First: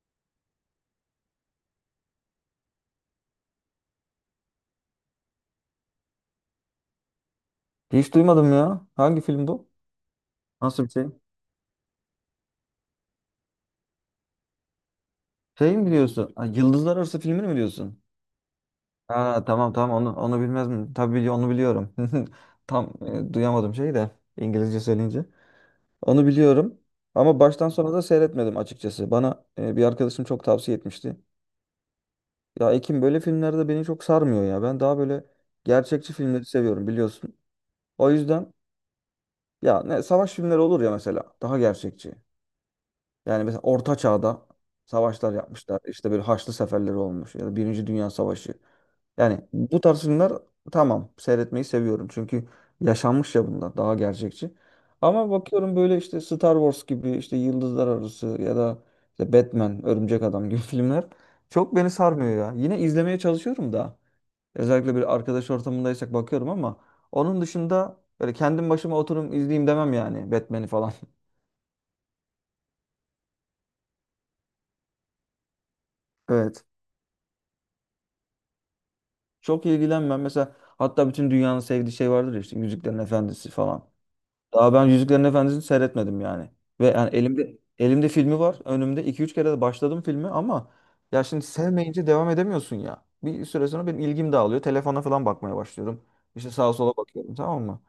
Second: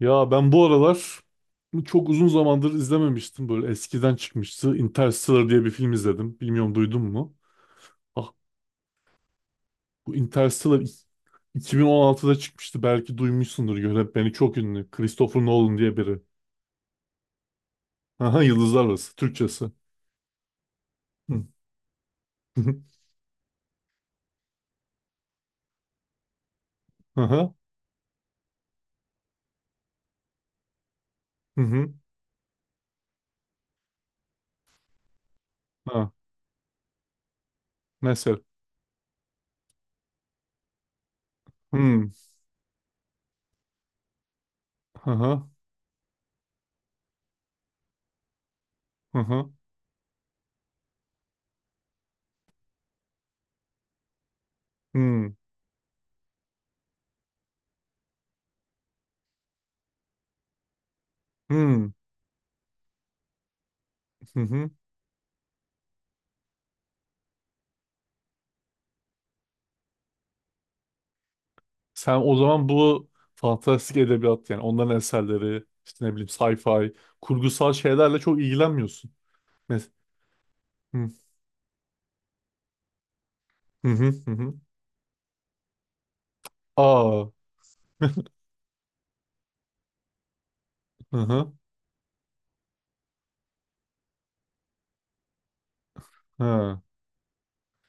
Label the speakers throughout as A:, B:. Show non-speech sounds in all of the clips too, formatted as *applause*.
A: Ya ben bu aralar çok uzun zamandır izlememiştim. Böyle eskiden çıkmıştı. Interstellar diye bir film izledim. Bilmiyorum duydun mu?
B: Hiç
A: Ah,
B: duymadım ya. Hangi film bu?
A: bu Interstellar
B: Nasıl bir şey?
A: 2016'da çıkmıştı. Belki duymuşsundur. Yönetmeni çok ünlü. Christopher
B: Şey
A: Nolan
B: mi
A: diye biri.
B: diyorsun? Ha, Yıldızlar Arası filmini mi diyorsun?
A: Aha, Yıldızlar Arası.
B: Ha
A: Türkçesi.
B: tamam tamam onu bilmez mi? Tabii
A: Hı.
B: onu biliyorum. *laughs* Tam
A: *laughs*
B: duyamadım şeyi de İngilizce söyleyince. Onu biliyorum ama
A: Aha.
B: baştan sona da seyretmedim açıkçası. Bana bir arkadaşım çok tavsiye etmişti.
A: Hı hı.
B: Ya Ekim böyle filmlerde beni çok sarmıyor ya. Ben daha böyle
A: Ha.
B: gerçekçi filmleri seviyorum biliyorsun. O
A: Mesela.
B: yüzden ya ne savaş filmleri olur ya mesela daha
A: Hı.
B: gerçekçi. Yani mesela Orta Çağ'da savaşlar
A: Aha.
B: yapmışlar. İşte böyle Haçlı Seferleri olmuş ya da Birinci Dünya Savaşı. Yani
A: Aha.
B: bu tarz filmler tamam seyretmeyi seviyorum. Çünkü yaşanmış ya bunlar daha gerçekçi. Ama bakıyorum böyle işte Star Wars gibi işte Yıldızlar Arası ya da işte Batman, Örümcek Adam gibi *laughs* filmler çok beni
A: Hı.
B: sarmıyor ya. Yine izlemeye çalışıyorum da.
A: Hı hı.
B: Özellikle bir arkadaş ortamındaysak bakıyorum ama onun dışında böyle kendim başıma oturup izleyeyim demem yani Batman'i falan. *laughs*
A: Sen o zaman bu fantastik edebiyat, yani onların eserleri işte, ne bileyim,
B: Evet.
A: sci-fi kurgusal şeylerle çok ilgilenmiyorsun.
B: Çok
A: Mes
B: ilgilenmem. Mesela hatta
A: hı
B: bütün dünyanın sevdiği şey vardır ya işte Yüzüklerin Efendisi
A: hı
B: falan.
A: hı hı. Hı.
B: Daha ben Yüzüklerin Efendisi'ni seyretmedim yani. Ve yani
A: Aa,
B: elimde filmi var. Önümde iki üç kere de başladım filmi ama
A: hı
B: ya şimdi
A: hı,
B: sevmeyince devam edemiyorsun ya. Bir süre sonra benim ilgim dağılıyor. Telefona falan bakmaya başlıyorum. İşte sağa
A: ha.
B: sola bakıyorum, tamam mı?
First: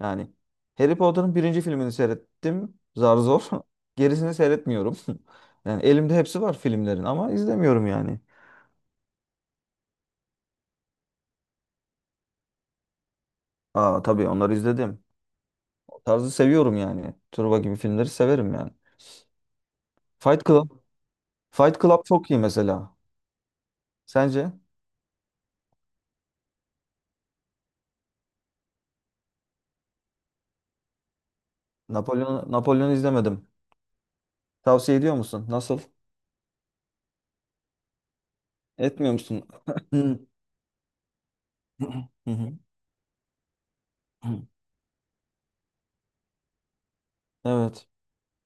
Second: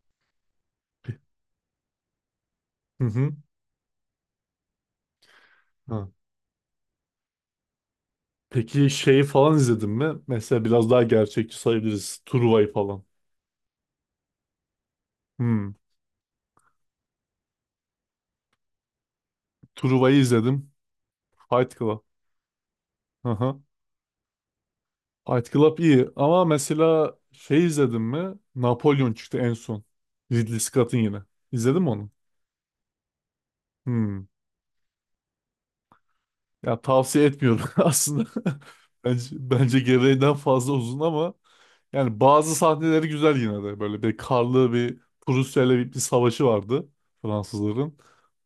B: Yani Harry
A: Pe-
B: Potter'ın birinci filmini seyrettim.
A: Hı
B: Zar
A: hı,
B: zor. *laughs* Gerisini seyretmiyorum. *laughs* Yani
A: ha.
B: elimde hepsi var filmlerin ama izlemiyorum yani.
A: Peki şeyi falan izledin mi? Mesela biraz daha gerçekçi sayabiliriz. Truva'yı falan.
B: Aa tabii onları izledim.
A: Hmm.
B: Tarzı seviyorum yani. Turba gibi filmleri severim yani.
A: Truva'yı
B: Fight Club.
A: izledim. Fight
B: Fight
A: Club.
B: Club çok iyi mesela.
A: Hı hı.
B: Sence?
A: Fight Club iyi ama mesela şey izledin mi? Napolyon çıktı en son. Ridley Scott'ın yine. İzledin mi onu?
B: Napolyon izlemedim.
A: Hmm.
B: Tavsiye ediyor musun? Nasıl?
A: Ya tavsiye etmiyorum *laughs* aslında.
B: Etmiyor
A: Bence,
B: musun?
A: bence
B: *clears throat*
A: gereğinden fazla uzun ama
B: *laughs*
A: yani
B: Hı hı.
A: bazı sahneleri güzel yine de. Böyle bir karlı bir Prusya ile bir savaşı vardı
B: Evet.
A: Fransızların.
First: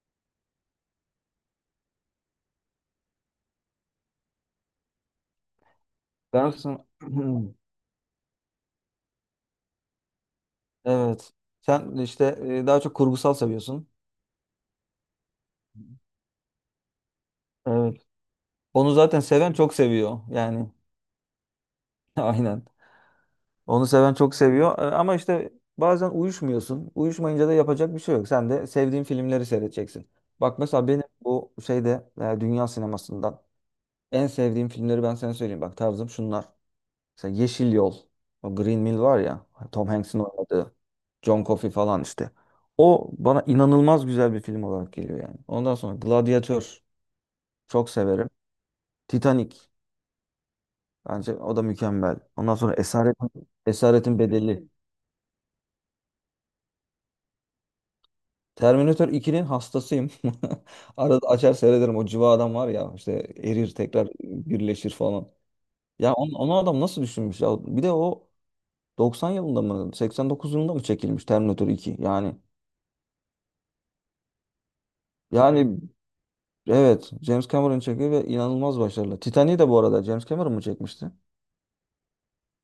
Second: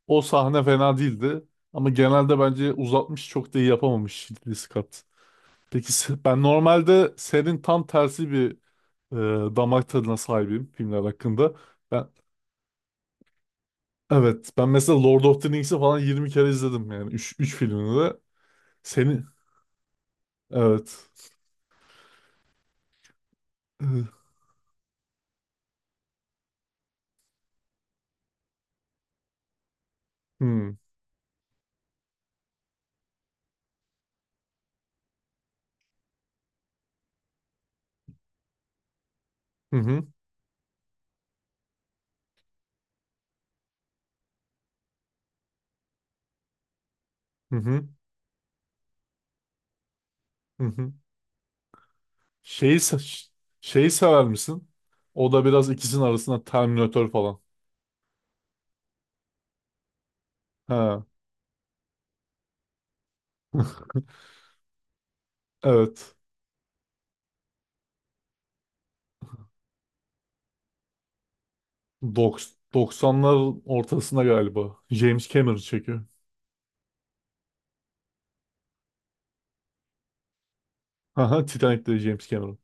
A: O sahne fena değildi. Ama genelde bence uzatmış, çok da iyi yapamamış Ridley Scott. Peki ben
B: Dersin.
A: normalde
B: *clears throat*
A: senin tam tersi bir damak tadına sahibim filmler
B: Evet.
A: hakkında.
B: Sen
A: Ben
B: işte daha çok kurgusal seviyorsun.
A: evet, ben mesela Lord of the Rings'i falan 20 kere izledim, yani 3 filmini
B: Evet.
A: de.
B: Onu zaten
A: Senin
B: seven çok seviyor yani.
A: evet.
B: *laughs* Aynen.
A: Hı
B: Onu
A: hı
B: seven çok seviyor. E, ama işte bazen uyuşmuyorsun. Uyuşmayınca da yapacak bir şey yok. Sen de sevdiğin filmleri seyredeceksin. Bak mesela benim bu şeyde dünya sinemasından en sevdiğim filmleri ben sana söyleyeyim. Bak tarzım şunlar. Mesela Yeşil Yol. O Green Mile var ya. Tom
A: hı
B: Hanks'in oynadığı. John Coffey falan işte. O bana inanılmaz güzel bir film olarak geliyor yani. Ondan sonra Gladiator.
A: hı hı.
B: Çok severim. Titanic.
A: Hı.
B: Bence o da mükemmel. Ondan sonra
A: Şeyi se- ş- şeyi
B: Esaretin
A: sever
B: Bedeli.
A: misin? O da biraz ikisinin arasında, Terminator falan.
B: Terminator 2'nin hastasıyım. *laughs*
A: Ha.
B: Arada açar seyrederim. O cıva adam var ya işte erir
A: *laughs*
B: tekrar birleşir falan. Ya
A: Evet.
B: onu adam nasıl düşünmüş ya? Bir de o 90 yılında mı 89 yılında mı çekilmiş Terminator 2? Yani
A: 90'lar ortasında galiba. James Cameron
B: yani
A: çekiyor.
B: evet James Cameron çekiyor ve inanılmaz başarılı. Titanic'i de bu arada James Cameron mu çekmişti?
A: Haha, Titanic'te James Cameron.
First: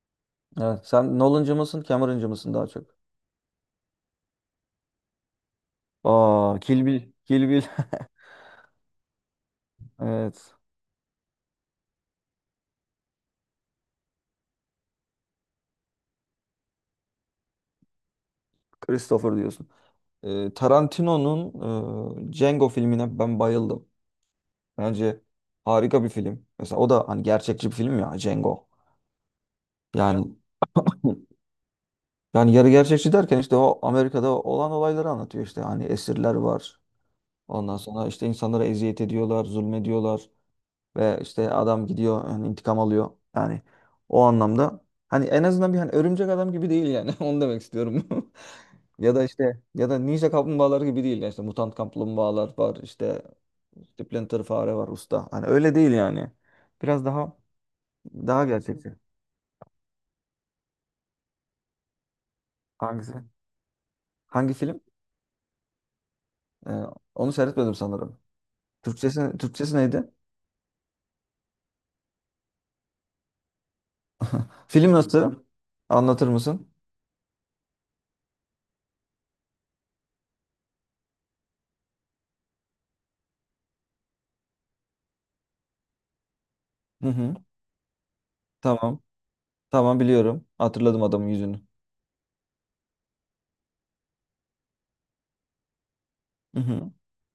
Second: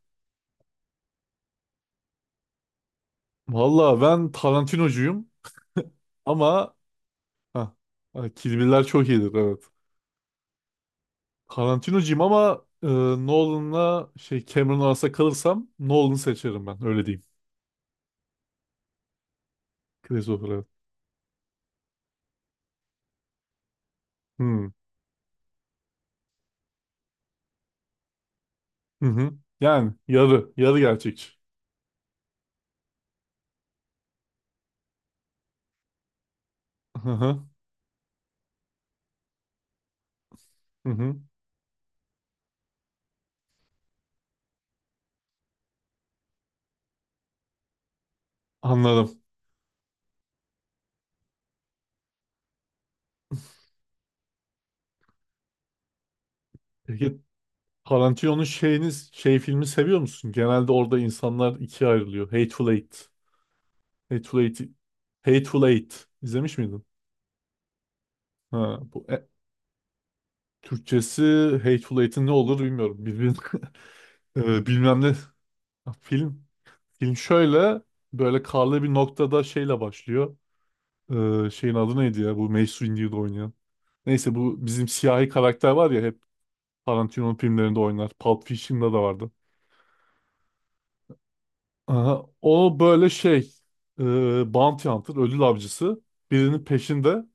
B: Evet. Sen Nolan'cı mısın, Cameron'cı mısın daha çok?
A: Valla ben Tarantinocuyum
B: Aa,
A: ama
B: Kill Bill. Kill Bill.
A: ha,
B: *laughs*
A: Kill Bill'ler çok iyidir evet.
B: Evet.
A: Tarantinocuyum ama Nolan'la şey Cameron arasında kalırsam Nolan'ı seçerim, ben öyle diyeyim.
B: Christopher diyorsun.
A: Christopher evet.
B: Tarantino'nun Django filmine ben bayıldım.
A: Hmm.
B: Bence harika bir film. Mesela o da hani gerçekçi bir film ya Django.
A: Hı hı. Yani
B: Yani
A: yarı gerçekçi.
B: *laughs* yani yarı gerçekçi derken işte o Amerika'da olan olayları anlatıyor işte. Hani esirler var.
A: Hı hı.
B: Ondan sonra işte insanlara eziyet ediyorlar, zulmediyorlar
A: Hı hı.
B: ve işte adam gidiyor hani intikam alıyor. Yani o anlamda hani en azından bir hani örümcek adam gibi değil yani. *laughs* Onu demek istiyorum. *laughs* Ya
A: Anladım.
B: da ninja kaplumbağaları gibi değil yani işte mutant kaplumbağalar var işte Splinter fare var usta. Hani öyle değil yani. Biraz
A: Peki
B: daha.
A: Tarantino'nun
B: Daha gerçekçi.
A: şey filmi seviyor musun? Genelde orada insanlar ikiye ayrılıyor. Hateful Eight.
B: Hangisi?
A: Hateful
B: Hangi
A: Eight.
B: film?
A: Hateful Eight. İzlemiş
B: Ee,
A: miydin?
B: onu seyretmedim sanırım.
A: Ha, bu
B: Türkçesi, Türkçesi neydi?
A: Türkçesi Hateful Eight'in ne olur bilmiyorum. Bilbil, *laughs*
B: *laughs* Film
A: Bilmem ne.
B: nasıl?
A: Ha,
B: Anlatır
A: film.
B: mısın?
A: Film şöyle, böyle karlı bir noktada şeyle başlıyor. Şeyin adı neydi ya? Bu Mace Windu'yu da oynayan. Neyse, bu bizim siyahi karakter var ya, hep
B: Hı
A: Tarantino'nun
B: hı.
A: filmlerinde oynar. Pulp Fiction'da
B: Tamam.
A: da vardı.
B: Tamam, biliyorum. Hatırladım adamın yüzünü.
A: Aha, o böyle şey, e, bounty hunter, ödül avcısı,
B: Hı
A: birinin
B: hı.
A: peşinde,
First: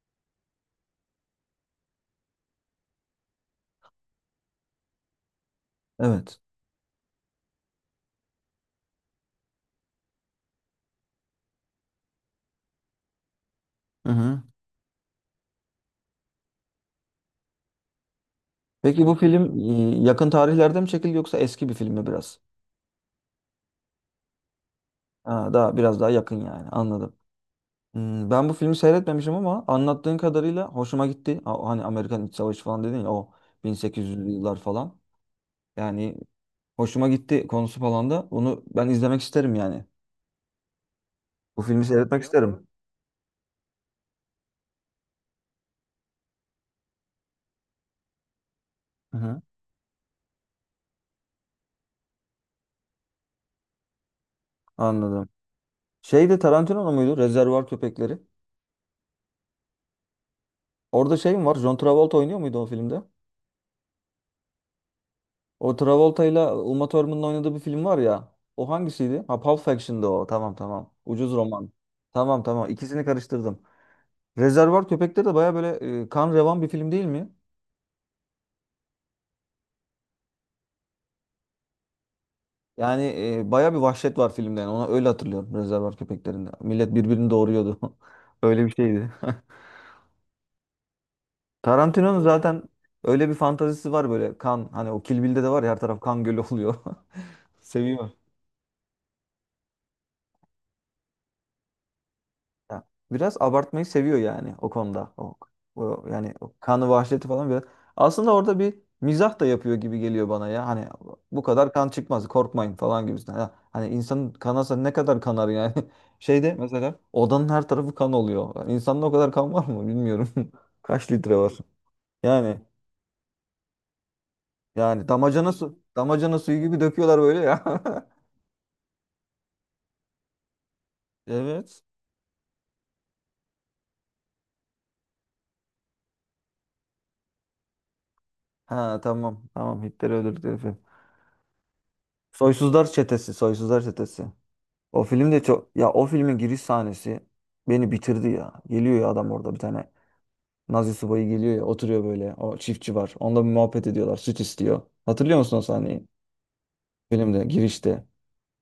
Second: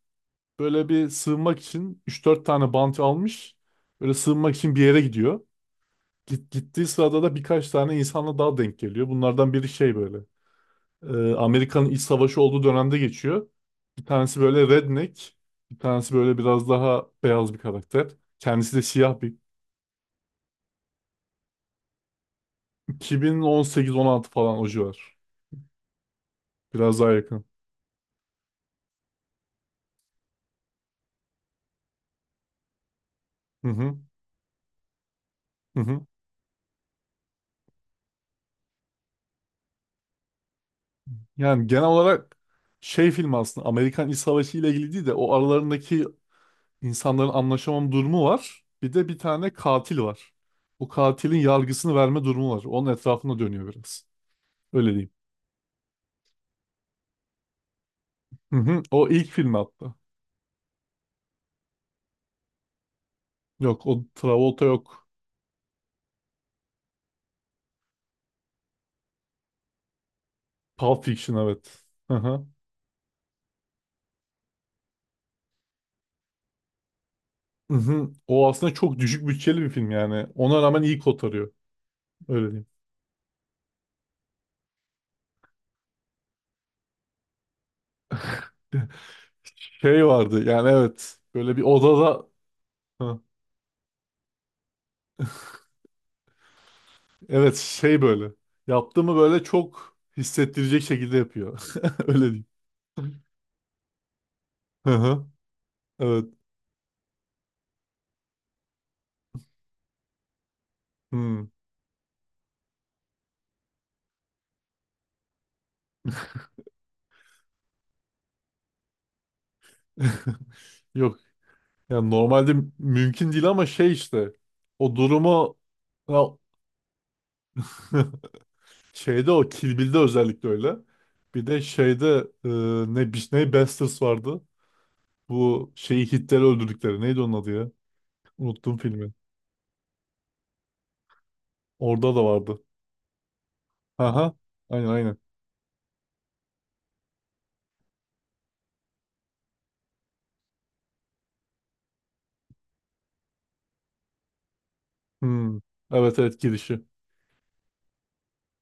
A: böyle bir sığınmak için üç dört tane bounty almış. Böyle sığınmak için bir yere gidiyor.
B: Evet.
A: Gittiği sırada da birkaç tane insanla daha denk geliyor. Bunlardan biri şey, böyle Amerika'nın iç savaşı olduğu dönemde geçiyor. Bir
B: Hı
A: tanesi
B: hı.
A: böyle redneck, bir tanesi böyle biraz daha beyaz bir karakter. Kendisi de
B: Peki bu
A: siyah bir.
B: film yakın tarihlerde mi çekildi yoksa eski bir film mi biraz?
A: 2018-16 falan, o civar.
B: Ha, daha biraz daha yakın yani.
A: Biraz daha
B: Anladım.
A: yakın.
B: Hmm, ben bu filmi seyretmemişim ama anlattığın kadarıyla hoşuma gitti. Ha, hani Amerikan İç Savaşı falan dedin ya o
A: Hı hı,
B: 1800'lü yıllar falan.
A: hı hı.
B: Yani hoşuma gitti konusu falan da. Onu ben izlemek isterim yani. Bu
A: Yani genel
B: filmi seyretmek
A: olarak
B: isterim.
A: şey, film aslında Amerikan İç Savaşı ile ilgili değil de o aralarındaki insanların anlaşamam durumu var. Bir de
B: Hı
A: bir
B: hı.
A: tane katil var. O katilin yargısını verme durumu var. Onun etrafında dönüyor biraz. Öyle diyeyim.
B: Anladım. Şey de Tarantino muydu? Rezervuar Köpekleri.
A: Hı hı. O ilk film hatta.
B: Orada şey mi var? John Travolta oynuyor muydu o filmde?
A: Yok, o Travolta yok.
B: O Travolta ile Uma Thurman'ın oynadığı bir film var ya. O hangisiydi? Ha, Pulp Fiction'dı o. Tamam tamam.
A: Pulp
B: Ucuz
A: Fiction
B: roman.
A: evet. Hı
B: Tamam
A: hı.
B: tamam. İkisini karıştırdım. Rezervuar Köpekleri de baya böyle kan revan bir film değil mi?
A: Hı hı. O aslında çok düşük bütçeli bir film yani. Ona rağmen iyi kotarıyor. Öyle diyeyim.
B: Yani baya bir vahşet var filmde. Yani. Ona öyle hatırlıyorum Rezervuar Köpekleri'nde. Millet birbirini doğuruyordu. *laughs* Öyle bir şeydi. *laughs*
A: Şey vardı yani, evet. Böyle bir
B: Tarantino'nun
A: odada.
B: zaten
A: Hı.
B: öyle bir fantazisi var böyle kan, hani o Kill Bill'de de var ya her taraf kan gölü oluyor.
A: Evet,
B: *laughs*
A: şey
B: Seviyor.
A: böyle. Yaptığımı böyle çok hissettirecek şekilde yapıyor. *laughs* Öyle diyeyim.
B: Ya, biraz abartmayı seviyor yani o
A: Hı
B: konuda.
A: hı.
B: O, o
A: Evet.
B: yani o kanı vahşeti falan biraz. Aslında orada bir mizah da yapıyor gibi geliyor bana ya. Hani bu
A: Hmm.
B: kadar kan çıkmaz korkmayın falan gibisinden. Ya, hani insanın kanasa ne kadar kanar yani. *laughs* Şeyde mesela odanın her tarafı kan oluyor. Yani İnsanda o kadar kan var mı bilmiyorum.
A: *laughs*
B: *laughs* Kaç
A: Yok.
B: litre var?
A: Yani normalde
B: Yani
A: mümkün değil ama şey işte. O
B: damacana
A: durumu,
B: su,
A: ya,
B: damacana suyu gibi döküyorlar böyle ya. *laughs*
A: *laughs* şeyde, o Kill Bill'de özellikle öyle. Bir de
B: Evet.
A: şeyde e, ne bir ne Bastards vardı. Bu şeyi Hitler'i öldürdükleri. Neydi onun adı ya? Unuttum
B: Ha
A: filmi.
B: tamam. Tamam, Hitler öldürdükleri film.
A: Orada da vardı.
B: Soysuzlar Çetesi. Soysuzlar Çetesi.
A: Aha. Aynen,
B: O
A: aynen.
B: film de çok... Ya o filmin giriş sahnesi beni bitirdi ya. Geliyor ya adam orada bir tane. Nazi subayı geliyor ya, oturuyor böyle. O çiftçi var. Onunla bir muhabbet ediyorlar. Süt istiyor. Hatırlıyor musun
A: Hmm.
B: o sahneyi?
A: Evet, evet, girişi.
B: Filmde girişte.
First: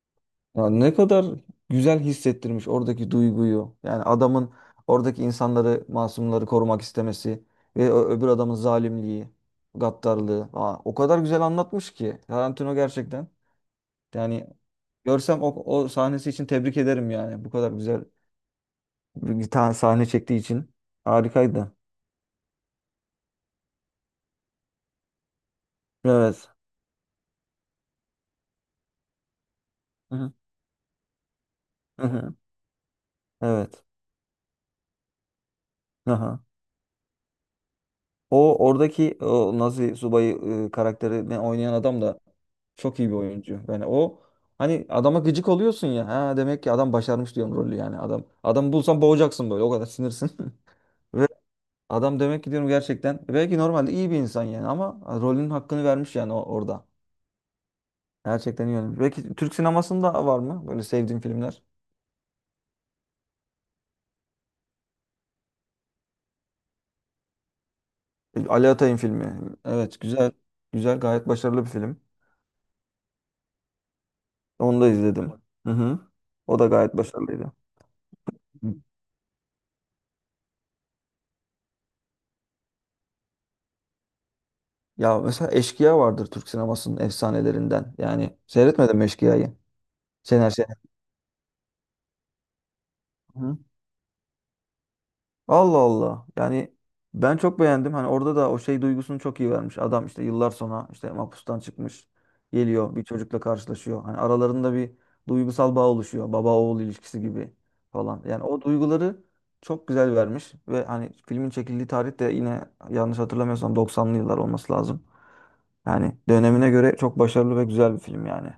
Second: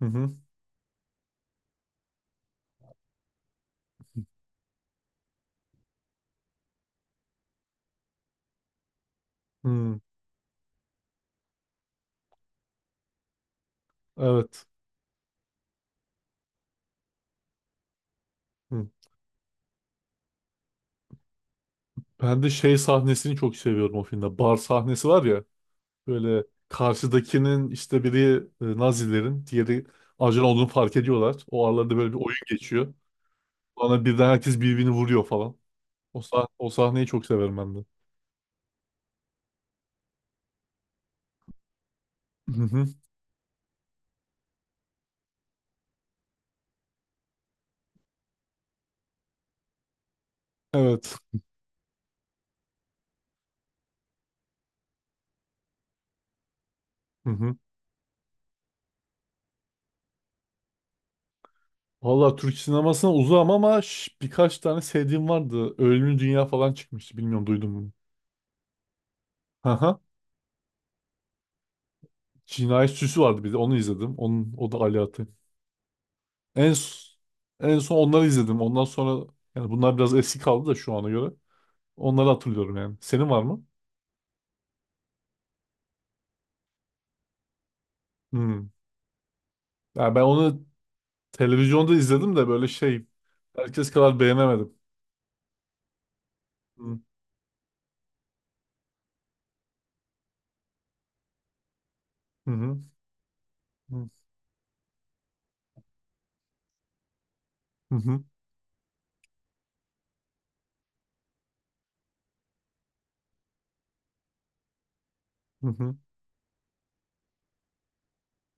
A: Hı hı.
B: Ya ne kadar güzel hissettirmiş oradaki duyguyu. Yani adamın oradaki insanları, masumları korumak istemesi ve öbür adamın zalimliği,
A: Hmm.
B: gaddarlığı. Aa, o kadar güzel anlatmış ki Tarantino gerçekten. Yani
A: Evet.
B: görsem o sahnesi için tebrik ederim yani. Bu kadar güzel
A: Hı.
B: bir tane sahne çektiği için. Harikaydı.
A: Ben de şey sahnesini çok seviyorum o filmde. Bar sahnesi var ya. Böyle
B: Evet.
A: karşıdakinin işte biri Nazilerin, diğeri
B: Hı hı.
A: ajan olduğunu fark ediyorlar. O aralarda
B: Hı
A: böyle bir
B: hı.
A: oyun geçiyor.
B: Evet.
A: Sonra birden herkes birbirini vuruyor falan. O,
B: Aha.
A: sah o sahneyi çok severim ben de.
B: O oradaki o Nazi subayı karakterini oynayan adam da
A: Hı hı.
B: çok iyi bir oyuncu. Yani o hani adama gıcık oluyorsun ya. Ha, demek ki adam başarmış, diyorum rolü yani adam. Adam bulsan boğacaksın böyle, o kadar sinirsin. *laughs*
A: Evet.
B: Ve adam demek ki diyorum gerçekten, belki normalde iyi bir insan yani ama rolünün hakkını vermiş yani orada.
A: Hı hı.
B: Gerçekten iyi oynamış. Belki Türk sinemasında var mı böyle sevdiğin filmler?
A: Valla Türk sinemasına uzağım ama birkaç tane sevdiğim vardı. Ölümlü Dünya falan çıkmıştı. Bilmiyorum duydun mu?
B: E, Ali Atay'ın filmi.
A: Hı hı.
B: Evet, güzel. Güzel, gayet başarılı bir film.
A: Cinayet Süsü vardı bir de. Onu izledim. O da
B: Onu da
A: Ali Atay.
B: izledim. Hı hı. O da
A: En,
B: gayet
A: s-
B: başarılıydı.
A: en son onları izledim. Ondan sonra, yani bunlar biraz eski kaldı da şu ana göre. Onları hatırlıyorum yani. Senin var mı?
B: Ya mesela Eşkıya vardır Türk sinemasının efsanelerinden. Yani
A: Hmm.
B: seyretmedim mi Eşkıya'yı?
A: Yani ben
B: Şener
A: onu
B: Şener.
A: televizyonda izledim de böyle şey,
B: Hı.
A: herkes kadar beğenemedim.
B: Allah Allah. Yani
A: Hmm.
B: ben çok beğendim. Hani orada da o şey duygusunu çok iyi vermiş. Adam işte yıllar sonra işte mahpustan çıkmış.
A: Hı hı.
B: Geliyor, bir çocukla karşılaşıyor.
A: Hmm.
B: Hani aralarında bir duygusal bağ oluşuyor. Baba oğul ilişkisi gibi
A: Hı
B: falan.
A: hı.
B: Yani o duyguları çok güzel vermiş. Ve hani filmin çekildiği tarih de yine yanlış hatırlamıyorsam 90'lı yıllar olması lazım.
A: Hı hı.
B: Yani dönemine göre çok başarılı ve güzel bir film yani.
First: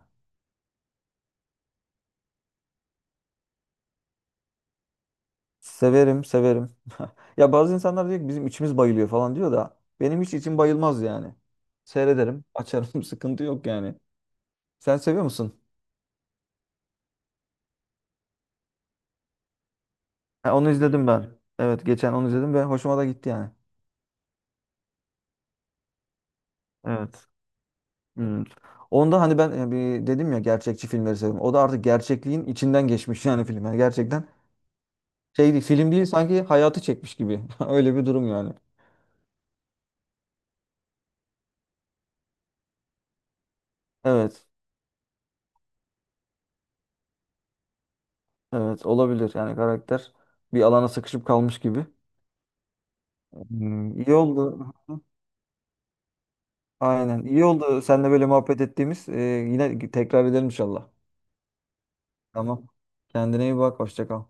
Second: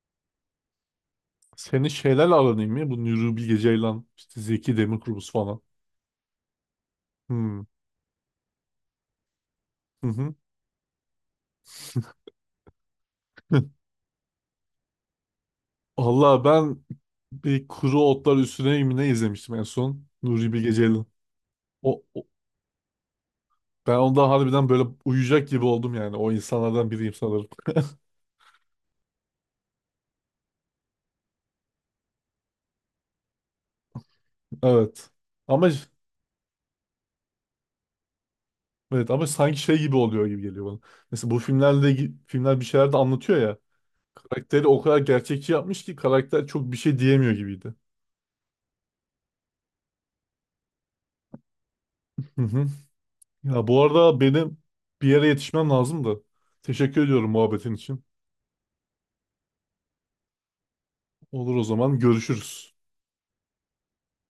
A: Senin şeylerle aran iyi mi? Bu Nuri Bilge Ceylan, işte Zeki Demirkubuz falan.
B: Severim, severim. *laughs* Ya
A: Hmm.
B: bazı insanlar diyor ki bizim içimiz bayılıyor falan diyor da
A: Hı
B: benim
A: hı.
B: hiç içim bayılmaz yani. Seyrederim, açarım, *laughs* sıkıntı yok
A: *laughs*
B: yani. Sen seviyor musun?
A: Allah, ben bir Kuru Otlar Üstüne mi ne izlemiştim en son? Nuri
B: Ha, onu
A: Bilge Ceylan.
B: izledim ben. Evet,
A: O,
B: geçen onu izledim ve hoşuma da gitti yani.
A: Ben onda harbiden böyle uyuyacak gibi oldum yani. O insanlardan biriyim
B: Evet.
A: sanırım. *laughs*
B: Hmm. Onda hani ben bir dedim ya, gerçekçi filmleri seviyorum. O da artık gerçekliğin içinden geçmiş *laughs* yani film. Yani gerçekten
A: Evet.
B: şey değil,
A: Ama
B: film değil, sanki hayatı çekmiş gibi. *laughs* Öyle bir durum yani.
A: evet ama sanki şey gibi oluyor gibi geliyor bana. Mesela bu filmlerle filmler bir şeyler de anlatıyor ya.
B: Evet.
A: Karakteri o kadar gerçekçi yapmış ki karakter çok bir şey diyemiyor gibiydi.
B: Evet, olabilir yani karakter bir alana sıkışıp kalmış gibi.
A: Hı hı. Ya bu
B: Hmm, iyi
A: arada benim
B: oldu.
A: bir yere yetişmem lazım da. Teşekkür
B: Aynen.
A: ediyorum
B: İyi
A: muhabbetin
B: oldu
A: için.
B: seninle böyle muhabbet ettiğimiz. Yine tekrar edelim inşallah.
A: Olur, o zaman
B: Tamam.
A: görüşürüz.
B: Kendine iyi bak. Hoşça kal.